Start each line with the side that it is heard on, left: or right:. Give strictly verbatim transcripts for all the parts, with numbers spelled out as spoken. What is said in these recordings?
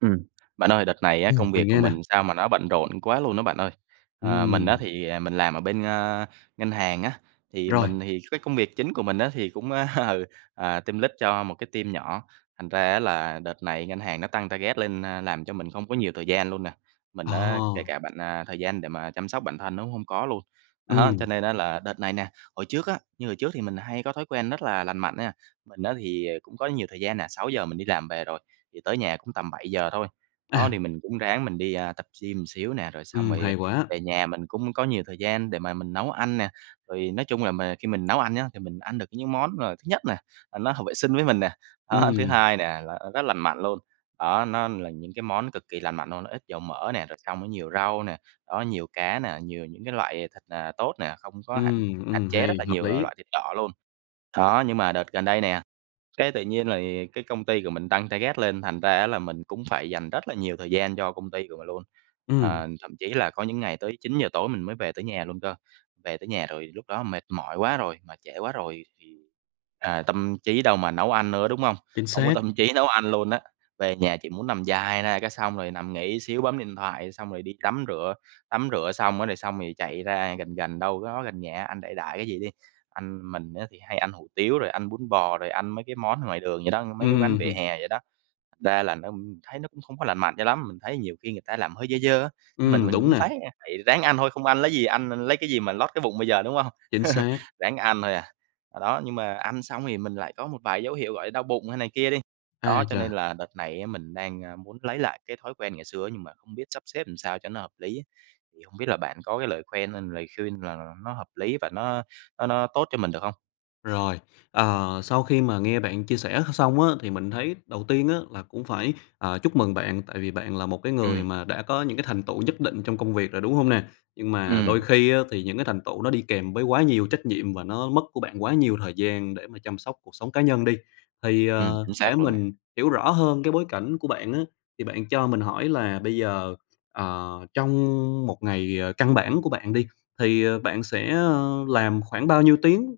right: Ừm, bạn ơi đợt này á
left: Ừm,
right: công việc
left: mình
right: của
left: nghe nè.
right: mình sao mà nó bận rộn quá luôn á bạn ơi. Ờ, mình á
left: Ừm.
right: thì, ờ, mình làm ở bên, ơ, ngân hàng á, thì
left: Rồi.
right: mình thì cái công việc chính của mình á, thì cũng, ơ, ừ, ờ, tim lích cho một cái team nhỏ. Thành ra á là đợt này ngân hàng nó tăng target lên, a, làm cho mình không có nhiều thời gian luôn nè, mình á kể
left: À!
right: cả bạn, à, thời gian để mà chăm sóc bản thân nó cũng hông có luôn. Đó,
left: Ừm.
right: cho nên á là đợt này nè hồi trước á như hồi trước thì mình hay có thói quen rất là lành mạnh nha, mình á thì, ờ, cũng có nhiều thời gian nè, sáu giờ mình đi làm về rồi, thì tới nhà cũng tầm bảy giờ thôi. Đó,
left: À.
right: thì mình cũng ráng mình đi, a, tập gym một xíu nè, rồi xong
left: Ừm,
right: rồi, ờ,
left: hay quá.
right: về nhà mình cũng có nhiều thời gian để mà mình nấu ăn nè, rồi nói chung là mà khi mình nấu ăn nhá, thì mình ăn được những món, ờ, thứ nhất nè, là nó hợp vệ sinh với mình nè. Đó, thứ
left: Ừm.
right: hai nè là rất lành mạnh luôn, đó, nó là những cái món cực kỳ lành mạnh luôn, nó ít dầu mỡ nè, rồi xong nó nhiều rau nè, đó, nhiều cá nè, nhiều những cái loại, à, thịt, ờ, tốt nè, không có hạn
left: Ừm,
right: hạn
left: ừm,
right: chế
left: hay,
right: rất là
left: hợp
right: nhiều l
left: lý.
right: loại thịt đỏ luôn. Đó, nhưng mà đợt gần đây nè, cái tự nhiên lì cái công ty của mình tăng target lên, thành ra á là mình cũng phải dành rất là nhiều thời gian cho công ty của mình luôn.
left: Ừm.
right: Ờ, thậm chí là có những ngày tới chín giờ tối mình mới về tới nhà luôn cơ, về tới nhà rồi lúc đó mệt mỏi quá rồi, mà trễ quá rồi thì, à, tâm trí đâu mà nấu ăn nữa, đúng hông?
left: Chính
right: Hông có
left: xác.
right: tâm trí nấu ăn luôn á, về nhà chỉ muốn nằm dài ra cái xong rồi nằm nghỉ xíu bấm điện thoại, xong rồi đi tắm rửa, tắm rửa xong á, rồi xong rồi chạy ra gần gần, đâu đó gần nhà ăn đại đại cái gì đi. Ăn mình á thì hay ăn hủ tiếu, rồi ăn bún bò, rồi ăn mấy cái món ngoài đường vậy đó, mấy cái quán vỉa
left: Ừm.
right: hè vậy đó. Ra là nó thấy nó cũng không có lành mạnh cho lắm, mình thấy nhiều khi người ta làm hơi dơ dơ á, mình
left: Ừm,
right: mình
left: đúng
right: cũng
left: nà.
right: phái, a phải ráng ăn thôi, không ăn lấy gì ăn l lấy cái gì mà lót cái bụng bây giờ, đúng hông?
left: Chính xác.
right: Ráng ăn thôi à. Đó, nhưng mà ăn xong thì mình lại có một vài dấu hiệu gọi đau bụng hay này kia đi. Đó,
left: Ái
right: cho nên
left: chà.
right: là đợt này á mình đang, a, muốn lấy lại cái thói quen ngày xưa nhưng mà hông biết sắp xếp làm sao cho nó hợp lý, thì hông biết là bạn có cái lời khoen hay lời khuyên nào nó hợp lý, và nó nó nó tốt cho mình được hông?
left: Rồi, ờ, sau khi mà nghe bạn chia sẻ x xong á thì mình thấy đầu tiên á là cũng phải, à, chúc mừng bạn, tại vì bạn là một cái người
right: Ừm.
left: mà đã có những cái thành tựu nhất định trong công việc rồi, đúng hông nè? Nhưng mà đôi
right: Ừm.
left: khi á thì những cái thành tựu nó đi kèm với quá nhiều trách nhiệm và nó mất của bạn quá nhiều thời gian để mà chăm sóc cuộc sống cá nhân đi. Thì,
right: Ừm,
left: ờ,
right: chính
left: để
right: xác luôn nè.
left: mình hiểu rõ hơn cái bối cảnh của bạn á, thì bạn cho mình hỏi là bây giờ, ờ, trong một ngày, ờ, căn bản của bạn đi, thì bạn sẽ, ờ, làm khoảng bao nhiêu tiếng?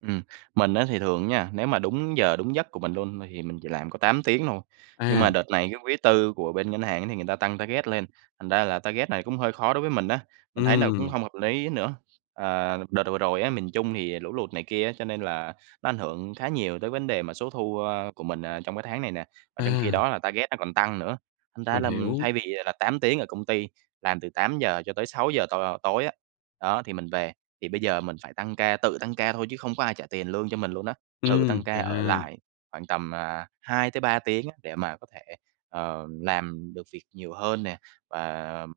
right: Ừm, mình á thì thường nha, nếu mà đúng giờ đúng giấc của mình luôn thì mình chỉ làm có tám tiếng thôi. Nhưng mà
left: À.
right: đợt này cái quý tư của bên ngân hàng á, thì người ta tăng target lên, thành ra là target này cũng hơi khó đối với mình á, mình thấy nó cũng
left: Ừm.
right: hông hợp lý nữa. Ờ, đợt vừa rồi á, miền Trung thì lũ lụt này kia á, cho nên là nó ảnh hưởng khá nhiều tới vấn đề mà số thu, ờ, của mình, ờ, trong cái tháng này nè, mà trong khi
left: À.
right: đó là target nó còn tăng nữa, thành ra
left: Mình
right: là, ừm,
left: hiểu.
right: thay vì là tám tiếng ở công ty, làm từ tám giờ cho tới sáu giờ t tối á, đó, thì mình về. Thì bây giờ mình phải tăng ca, tự tăng ca thôi chứ không có ai trả tiền lương cho mình luôn á. Tự
left: Ừm,
right: tăng ca ở
left: chà!
right: lại khoảng tầm, ờ, hai tới ba tiếng á để mà có thể, ờ, làm được việc nhiều hơn nè, và,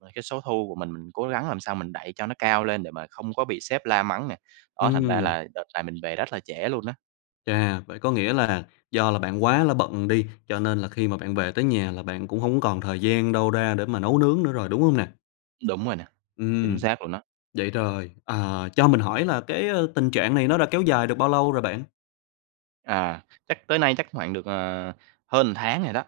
right: ờ, cái số thu của mình, mình cố gắng làm sao mình đẩy cho nó cao lên để mà không có bị sếp la mắng nè, đó, thành ra
left: Ừm.
right: là đợt này mình về rất là trễ luôn á.
left: Chà, vậy có nghĩa là do là bạn quá là bận đi, cho nên là khi mà bạn về tới nhà là bạn cũng hông còn thời gian đâu ra để mà nấu nướng nữa rồi, đúng hông nè?
right: Đúng rồi nè, chính
left: Ừm,
right: xác luôn á.
left: vậy rồi, ờ, cho mình hỏi là cái, ơ, tình trạng này nó đã kéo dài được bao lâu rồi bạn?
right: À, chắc tới nay chắc hoảng được, ờ, hơn ừn tháng rồi đó.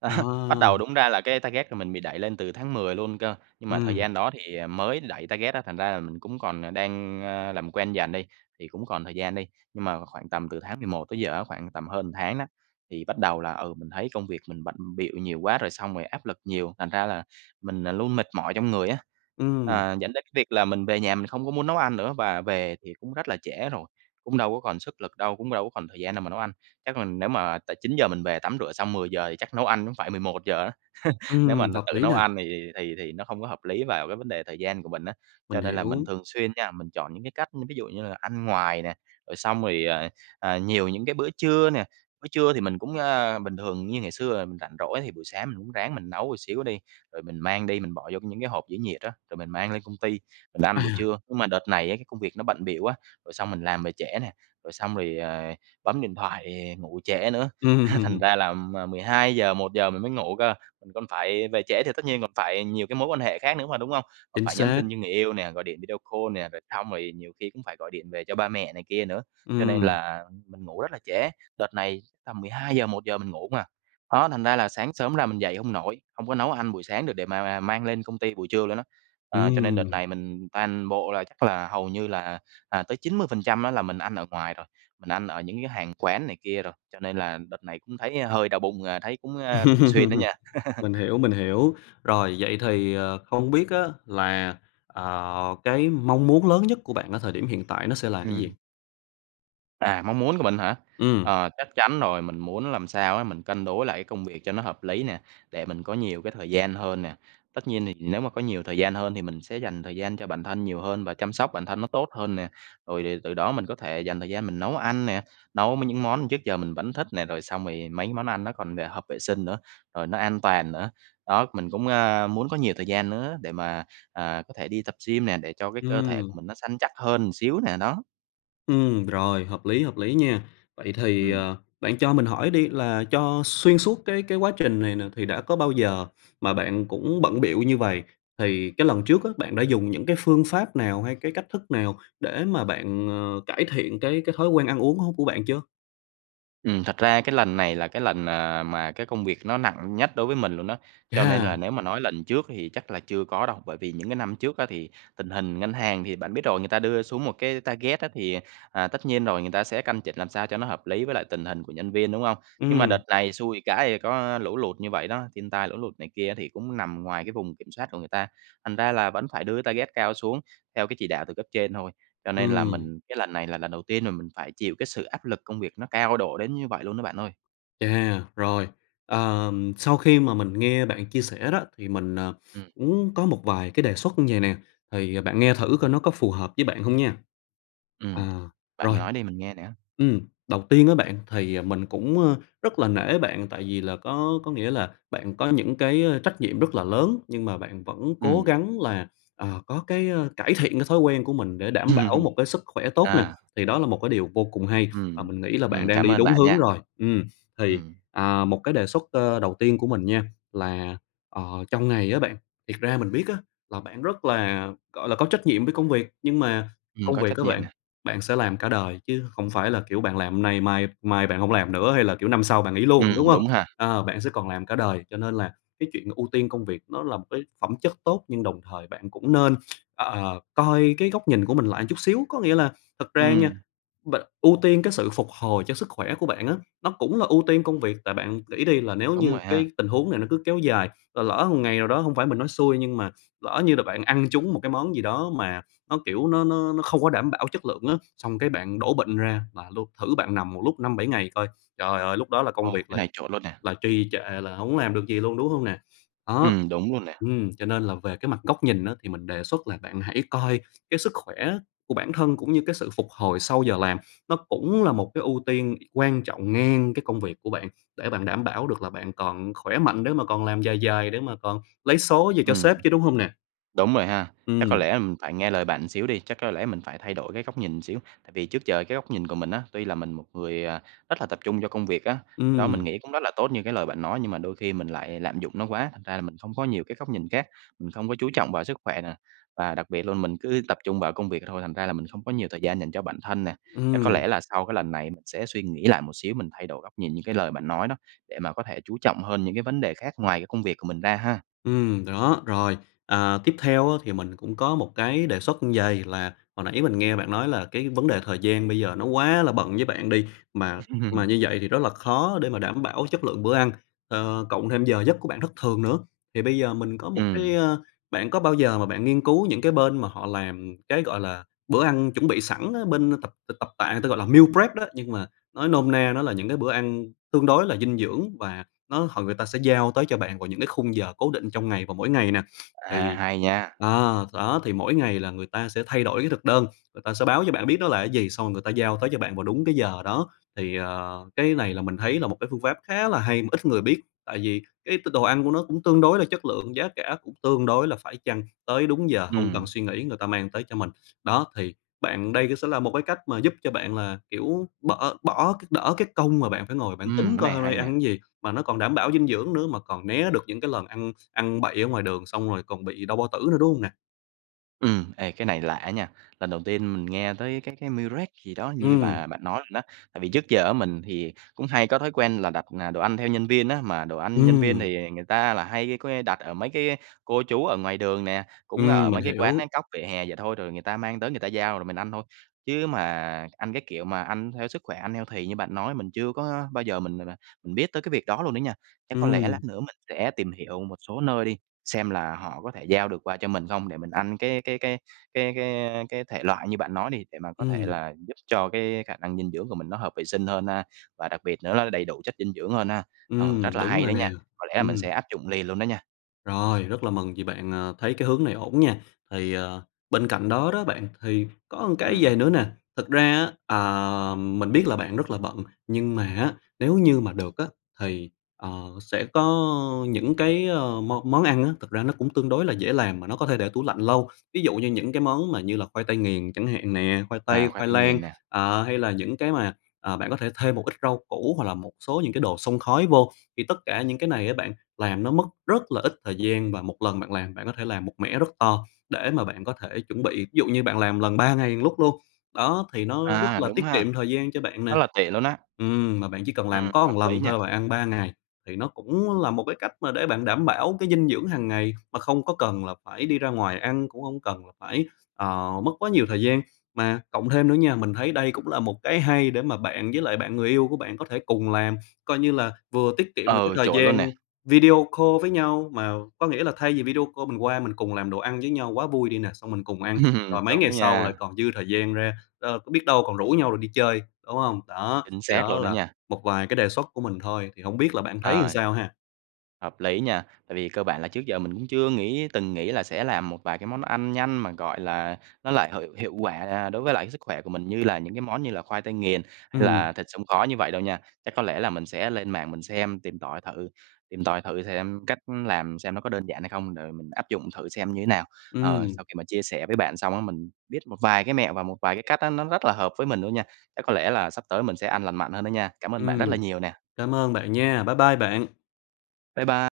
right: Đó, bắt đầu
left: À.
right: đúng ra là cái target của mình bị đẩy lên từ tháng mười luôn cơ, nhưng mà thời
left: Ừm.
right: gian đó thì, ờ, mới đẩy target á thành ra là mình cũng còn, ờ, đang, ơ, làm quen dần đi, thì cũng còn thời gian đi. Nhưng mà khoảng tầm từ tháng mười một tới giờ á, khoảng tầm hơn ừn tháng á, thì bắt đầu là, ừ, mình thấy công việc mình bận bịu nhiều quá rồi xong rồi áp lực nhiều, thành ra là mình, ờ, luôn mệt mỏi trong người á.
left: Ừm.
right: Ờ, dẫn đến cái việc là mình về nhà mình không có muốn nấu ăn nữa và về thì cũng rất là trễ rồi, cũng đâu có còn sức lực đâu, cũng đâu có còn thời gian nào mà nấu ăn. Chắc mình nếu mà tại chín giờ mình về tắm rửa xong mười giờ, thì chắc nấu ăn ữm phải mười một giờ á, nếu mà
left: Ừm,
right: nà
left: hợp
right: tự
left: lý
right: nấu
left: nè.
right: ăn thì thì thì thì nó hông có hợp lý vào cái vấn đề thời gian của mình á. Cho
left: Mình
right: nên là mình
left: hiểu.
right: thường xuyên nha, mình chọn những cái cách, ư, ví dụ như là ăn ngoài nè, rồi xong rồi, ờ, ờ, nhiều những cái bữa trưa nè, bữa trưa thì mình cũng ơ, bình thường như ngày xưa là mình rảnh rỗi thì buổi sáng mình ũm ráng mình nấu ừn xíu đi. Rồi mình mang đi mình bỏ vô những cái hộp giữ nhiệt á, rồi mình mang lên công ty, mình ăn buổi
left: À.
right: trưa. Nhưng mà đợt này á cái công việc nó bận bịu quá, rồi xong mình làm về trễ nè, rồi xong rồi, ờ, bấm điện thoại, ngủ trễ nữa, há thành
left: Ừm.
right: ra là m mười hai giờ một giờ mình mới ngủ cơ, mình còn phải về trễ thì tất nhiên còn phải nhiều cái mối quan hệ khác nữa mà, đúng hông? Còn
left: Chính
right: phải nhắn
left: xác.
right: tin với người yêu nè, gọi điện video call nè, rồi xong rồi nhiều khi cũng phải gọi điện về cho ba mẹ này kia nữa, cho nên
left: Ừm.
right: là mình ngủ rất là trễ, đợt này tầm mười hai giờ, một giờ mình ngủ hông à. Đó thành ra là sáng sớm ra mình dậy hông nổi, hông có nấu ăn buổi sáng được để mà mà mang lên công ty buổi trưa luôn á. À, cho nên đợt
left: Ừm.
right: này mình toàn bộ là chắc là hầu như là, à, tới chín mươi phần trăm á là mình ăn ở ngoài rồi, mình ăn ở những cái hàng quán này kia rồi, cho nên là đợt này cũng thấy hơi đau bụng, à, thấy cũng, a, thường xuyên
left: Ừm.
right: đó nha.
left: Mình hiểu, mình hiểu. Rồi vậy thì, ờ, không biết á là, ờ, cái mong muốn lớn nhất của bạn ở thời điểm hiện tại nó sẽ là gì?
right: Ừm. À, mong muốn của mình hả?
left: Ừm.
right: Ờ, chắc chắn rồi mình muốn làm sao á, mình cân đối lại cái công việc cho nó hợp lý nè, để mình có nhiều cái thời gian hơn nè. Tất nhiên thì nếu mà có nhiều thời gian hơn thì mình sẽ dành thời gian cho bản thân nhiều hơn và chăm sóc bản thân nó tốt hơn nè. Rồi thì từ đó mình có thể dành thời gian mình nấu ăn nè, nấu m những món trước giờ mình vẫn thích nè, rồi xong rồi mấy cái món ăn nó còn, ờ, hợp vệ sinh nữa, rồi nó an toàn nữa. Đó mình cũng, a, muốn có nhiều thời gian nữa để mà, ờ, có thể đi tập gym nè, để cho cái cơ thể
left: Ừm.
right: của mình nó săn chắc hơn xíu nè, đó.
left: Ừm, rồi, hợp lý, hợp lý nha. Vậy thì,
right: Ừm.
left: ờ, bạn cho mình hỏi đi là cho xuyên suốt cái cái quá trình này nè thì đã có bao giờ mà bạn cũng bận bịu như vầy? Thì cái lần trước á, bạn đã dùng những cái phương pháp nào hay cái cách thức nào để mà bạn, ờ, cải thiện cái cái thói quen ăn uống hông của bạn chưa?
right: Ừm, thật ra cái lần này là cái lần, ờ, mà cái công việc nó nặng nhất đối với mình luôn đó, cho nên là
left: Chà.
right: nếu mà nói lần trước thì chắc là chưa có đâu. Bởi vì những cái năm trước á thì, tình hình ngân hàng thì bạn biết rồi, người ta đưa xuống một cái target á thì, à, tất nhiên rồi người ta sẽ căn chỉnh làm sao cho nó hợp lý với lại tình hình của nhân viên, đúng không? Nhưng mà
left: Ừm.
right: đợt này xui cái có lũ lụt như vậy đó, thiên tai lũ lụt này kia thì cũng nằm ngoài cái vùng kiểm soát của người ta, thành ra là vẫn phải đưa cái target cao xuống theo cái chỉ đạo từ cấp trên thôi. Cho nên là
left: Ừm.
right: mình cái lần này là lần đầu tiên mà mình phải chịu cái sự áp lực công việc nó cao độ đến như vậy luôn đó bạn ơi.
left: Chà! Rồi, ờm, sau khi mà mình nghe bạn chia sẻ đó thì mình, ờ,
right: Ừm.
left: uốn có một vài cái đề xuất như vầy nè, thì, à, bạn nghe thử coi nó
right: Ừm.
left: có phù hợp với bạn hông nha.
right: Ừm,
left: À,
right: bạn
left: rồi
right: nói đi mình nghe nè.
left: ừm, đầu tiên á bạn thì, à, mình cũng, ơ, rất là nể bạn tại vì là có có nghĩa là bạn có những cái, ơ, trách nhiệm rất là lớn, nhưng mà bạn vẫn cố
right: Ừm.
left: gắng là, ờ, có cái, ơ, cải thiện cái thói quen của mình để đảm bảo một cái sức khỏe tốt nè,
right: À.
left: thì đó là một cái điều vô cùng hay, và
right: Ừm,
left: mình nghĩ là bạn
right: ừm,
left: đang
right: cảm
left: đi
right: ơn
left: đúng
right: bạn
left: hướng
right: nha,
left: rồi. Ừm, thì,
right: ừm.
left: à, một cái đề xuất, ơ, đầu tiên của mình nha, là, ờ, trong ngày á bạn, thiệt ra mình biết á, là bạn rất là, gọi là, có trách nhiệm với công việc, nhưng mà
right: Ừm,
left: công
right: có
left: việc
right: trách
left: á
right: nhiệm
left: bạn,
right: nè.
left: bạn sẽ làm cả đời chứ không phải là, kiểu, bạn làm hôm nay, mai mai bạn hổng làm nữa, hay là, kiểu, năm sau bạn nghỉ luôn, đúng
right: Ừm,
left: hông?
right: đúng ha.
left: Ờ, bạn sẽ còn làm cả đời, cho nên là cái chuyện ưu tiên công việc nó là một cái phẩm chất tốt, nhưng đồng thời bạn cũng nên, ơ, ờ, coi cái góc nhìn của mình lại chút xíu, có nghĩa là thật ra nha,
right: Ừm.
left: b ưu tiên cái sự phục hồi cho sức khỏe của bạn á, nó cũng là ưu tiên công việc. Tại bạn nghĩ đi là nếu
right: Đúng
left: như
right: rồi ha.
left: cái tình huống này nó cứ kéo dài, rồi lỡ một ngày nào đó, hông phải mình nói xui, nhưng mà lỡ như là bạn ăn trúng một cái món gì đó mà nó, kiểu, nó nó nó không có đảm bảo chất lượng á, xong cái bạn đổ bệnh ra là luôn, thử bạn nằm một lúc năm bảy ngày coi, trời ơi, lúc đó là công
right: Ồ,
left: việc
right: cái
left: là
right: này chuẩn luôn nè.
left: là trì trệ, là hổng làm được gì luôn, đúng hông nè? Ó.
right: Ừm, đúng luôn nè.
left: Ừm, cho nên là về cái mặt góc nhìn á thì mình đề xuất là bạn hãy coi cái sức khỏe của bản thân cũng như cái sự phục hồi sau giờ làm, nó cũng là một cái ưu tiên quan trọng ngang cái công việc của bạn, để bạn đảm bảo được là bạn còn khỏe mạnh để mà còn làm dài dài, để mà còn lấy số về cho
right: Ừm,
left: sếp chứ, đúng hông nè?
right: đúng rồi ha, chắc có
left: Ừm.
right: lẽ, ừm, phải nghe lời bạn ừn xíu đi, chắc có lẽ mình phải thay đổi cái góc nhìn xíu, tại vì trước giờ cái góc nhìn của mình á, tuy là mình một người, à, rất là tập trung cho công việc á, cái đó mình
left: Ừm.
right: nghĩ cũng rất là tốt như cái lời bạn nói. Nhưng mà đôi khi mình lại lạm dụng nó quá, thành ra là mình không có nhiều cái góc nhìn khác, mình không có chú trọng vào sức khỏe nè, và đặc biệt luôn mình cứ tập trung vào công việc thôi, thành ra là mình không có nhiều thời gian dành cho bản thân nè. Chắc có
left: Ừm.
right: lẽ là sau cái lần này mình sẽ suy nghĩ lại một xíu, mình thay đổi góc nhìn như cái lời bạn nói đó, để mà có thể chú trọng hơn những cái vấn đề khác ngoài cái công việc của mình ra ha.
left: Ừm, đó, rồi. À, tiếp theo á thì mình cũng có một cái đề xuất như vầy, là hồi nãy mình nghe bạn nói là cái vấn đề thời gian bây giờ nó quá là bận với bạn đi, mà mà như vậy thì rất là khó để mà đảm bảo chất lượng bữa ăn, ờ, cộng thêm giờ giấc của bạn thất thường nữa. Thì bây giờ mình có một
right: Ừm.
left: cái a, bạn có bao giờ mà bạn nghiên cứu những cái bên mà họ làm cái, gọi là, bữa ăn chuẩn bị sẵn á, bên, ơ, tập t tập tạ người ta gọi là meal prep đó, nhưng mà nói nôm na nó là những cái bữa ăn tương đối là dinh dưỡng, và nó hồi người ta sẽ giao tới cho bạn vào những cái khung giờ cố định trong ngày vào mỗi ngày nè.
right: À,
left: Thì
right: hay nha.
left: ờ, đó thì mỗi ngày là người ta sẽ thay đổi cái thực đơn, người ta sẽ báo cho bạn biết đó là cái gì, xong rồi người ta giao tới cho bạn vào đúng cái giờ đó. Thì, ờ, cái này là mình thấy là một cái phương pháp khá là hay mà ít người biết, tại vì cái t đồ ăn của nó cũng tương đối là chất lượng, giá cả cũng tương đối là phải chăng, tới đúng giờ hông cần
right: Ừm.
left: suy nghĩ người ta mang tới cho mình. Đó, thì bạn đây cái sẽ là một cái cách mà giúp cho bạn là, kiểu, bỡ bỏ cái đỡ cái công mà bạn phải ngồi bạn
right: Ừm,
left: tính
right: cái
left: coi
right: này
left: hôm nay
right: hay
left: cái
right: nè.
left: ăn gì, mà nó còn đảm bảo dinh dưỡng nữa, mà còn né được những cái lần ăn ăn bậy ở ngoài đường xong rồi còn bị đau bao tử nữa, đúng hông nè?
right: Ừm, ê, cái này lạ á nha! Lần đầu tiên mình nghe tới cái cái meal prep gì đó như
left: Ừm.
right: mà bạn nói luôn đó. Tại vì trước giờ á mình thì cũng hay có thói quen là đặt, ờ, đồ ăn theo nhân viên á, mà đồ ăn nhân viên
left: Ừm.
right: thì người ta là hay, có nghĩa, đặt ở mấy cái cô chú ở ngoài đường nè, cũng
left: Ừm,
right: ở
left: mình
right: mấy cái quán
left: hiểu.
right: cóc vỉa hè vậy thôi, rồi người ta mang tới người ta giao rồi mình ăn thôi. Chứ mà ăn cái kiểu mà ăn theo sức khỏe ăn healthy như bạn nói mình chưa có bao giờ mình m mà mình biết tới cái việc đó luôn đó nha. Chắc có lẽ
left: Ừm.
right: lát nữa mình sẽ tìm hiểu một số nơi đi, xem là họ có thể giao được qua cho mình không để mình ăn cái cái cái cái cái cái thể loại như bạn nói đi, để mà có thể
left: Ừm.
right: là giúp cho cái khả năng dinh dưỡng của mình nó hợp vệ sinh hơn ha. Và đặc biệt nữa nó đầy đủ chất dinh dưỡng hơn ha. Ờ,
left: Ừm,
right: rất là
left: đúng
right: hay
left: rồi
right: đó
left: nè,
right: nha, có lẽ là mình sẽ
left: ừm.
right: áp dụng liền luôn đó nha.
left: Rồi, rất là mừng vì bạn, à, thấy cái hướng này ổn nha. Thì, ờ, bên cạnh đó đó bạn, thì có một cái vậy
right: Ừm.
left: nữa nè, thực ra á, ờ, mình biết là bạn rất là bận nhưng mà á, nếu như mà được á thì, ờ, sẽ có những cái, ờ, món món ăn á, thực ra nó cũng tương đối là dễ làm mà nó có thể để tủ lạnh lâu. Ví dụ như những cái món mà là khoai tây nghiền chẳng hạn nè, khoai tây,
right: À, khoai
left: khoai
right: tây
left: lang,
right: nghiền nè.
left: à, hay là những cái mà, à, bạn có thể thêm một ít rau củ hoặc là một số những cái đồ xông khói vô. Thì tất cả những cái này á bạn, làm nó mất rất là ít thời gian, và một lần bạn làm, bạn có thể làm một mẻ rất to để mà bạn có thể chuẩn bị. Ví dụ như bạn làm một lần ba ngày một lúc luôn, đó thì nó rất
right: À,
left: là
right: đúng
left: tiết
right: ha.
left: kiệm thời gian cho bạn
right: Rất
left: nè.
right: là tiện luôn á.
left: Ừm, mà bạn chỉ cần làm
right: Ừm,
left: có
right: hợp
left: một
right: lý
left: lần
right: nhỉ?
left: thôi là bạn ăn ba ngày thì nó cũng là một cái cách mà để bạn đảm bảo cái dinh dưỡng hàng ngày mà không có cần là phải đi ra ngoài ăn, cũng không cần là phải, ờ, mất quá nhiều thời gian. Mà cộng thêm nữa nha, mình thấy đây cũng là một cái hay để mà bạn với lại bạn người yêu của bạn có thể cùng làm coi như như là vừa tiết kiệm được cái
right: Ừ,
left: thời
right: chổi luôn
left: gian
right: nè.
left: video call với nhau, mà có nghĩa là thay vì video call mình qua mình cùng làm đồ ăn với nhau quá, vui đi nè. Xong mình cùng ăn, rồi
right: Ừm.
left: mấy ngày
right: Đúng
left: sau là
right: nha.
left: còn dư thời gian ra, ờ, biết đâu còn rủ nhau rồi đi chơi, đúng không? Đó,
right: Chính
left: thì
right: xác
left: đó
right: luôn á
left: là
right: nha.
left: một vài cái đề xuất của mình thôi, thì hông biết là bạn thấy làm
right: Ờ.
left: sao ha?
right: Hợp lý nha. Tại vì cơ bản là trước giờ mình cũng chưa nghĩ từng nghĩ là sẽ làm một vài cái món ăn nhanh mà, gọi là, nó lại hợi hiệu quả đối với lại cái sức khỏe của mình như là những cái món như là khoai tây nghiền hay là
left: Ừm.
right: thịt xông khói như vậy đâu nha. Chắc có lẽ là mình sẽ lên mạng mình xem tìm tọi thử tìm tòi thử xem cách làm xem nó có đơn giản hay không, rồi mình áp dụng thử xem như thế nào. Ờ,
left: Ừm.
right: sau khi mà chia sẻ với bạn xong á mình biết một vài cái mẹo và một vài cái cách á nó rất là hợp với mình luôn nha. Chắc có lẽ là sắp tới mình sẽ ăn lành mạnh hơn đó nha. Cảm ơn bạn rất là
left: Ừm,
right: nhiều nè!
left: cảm ơn bạn nha, bye bye bạn!
right: Bye bye.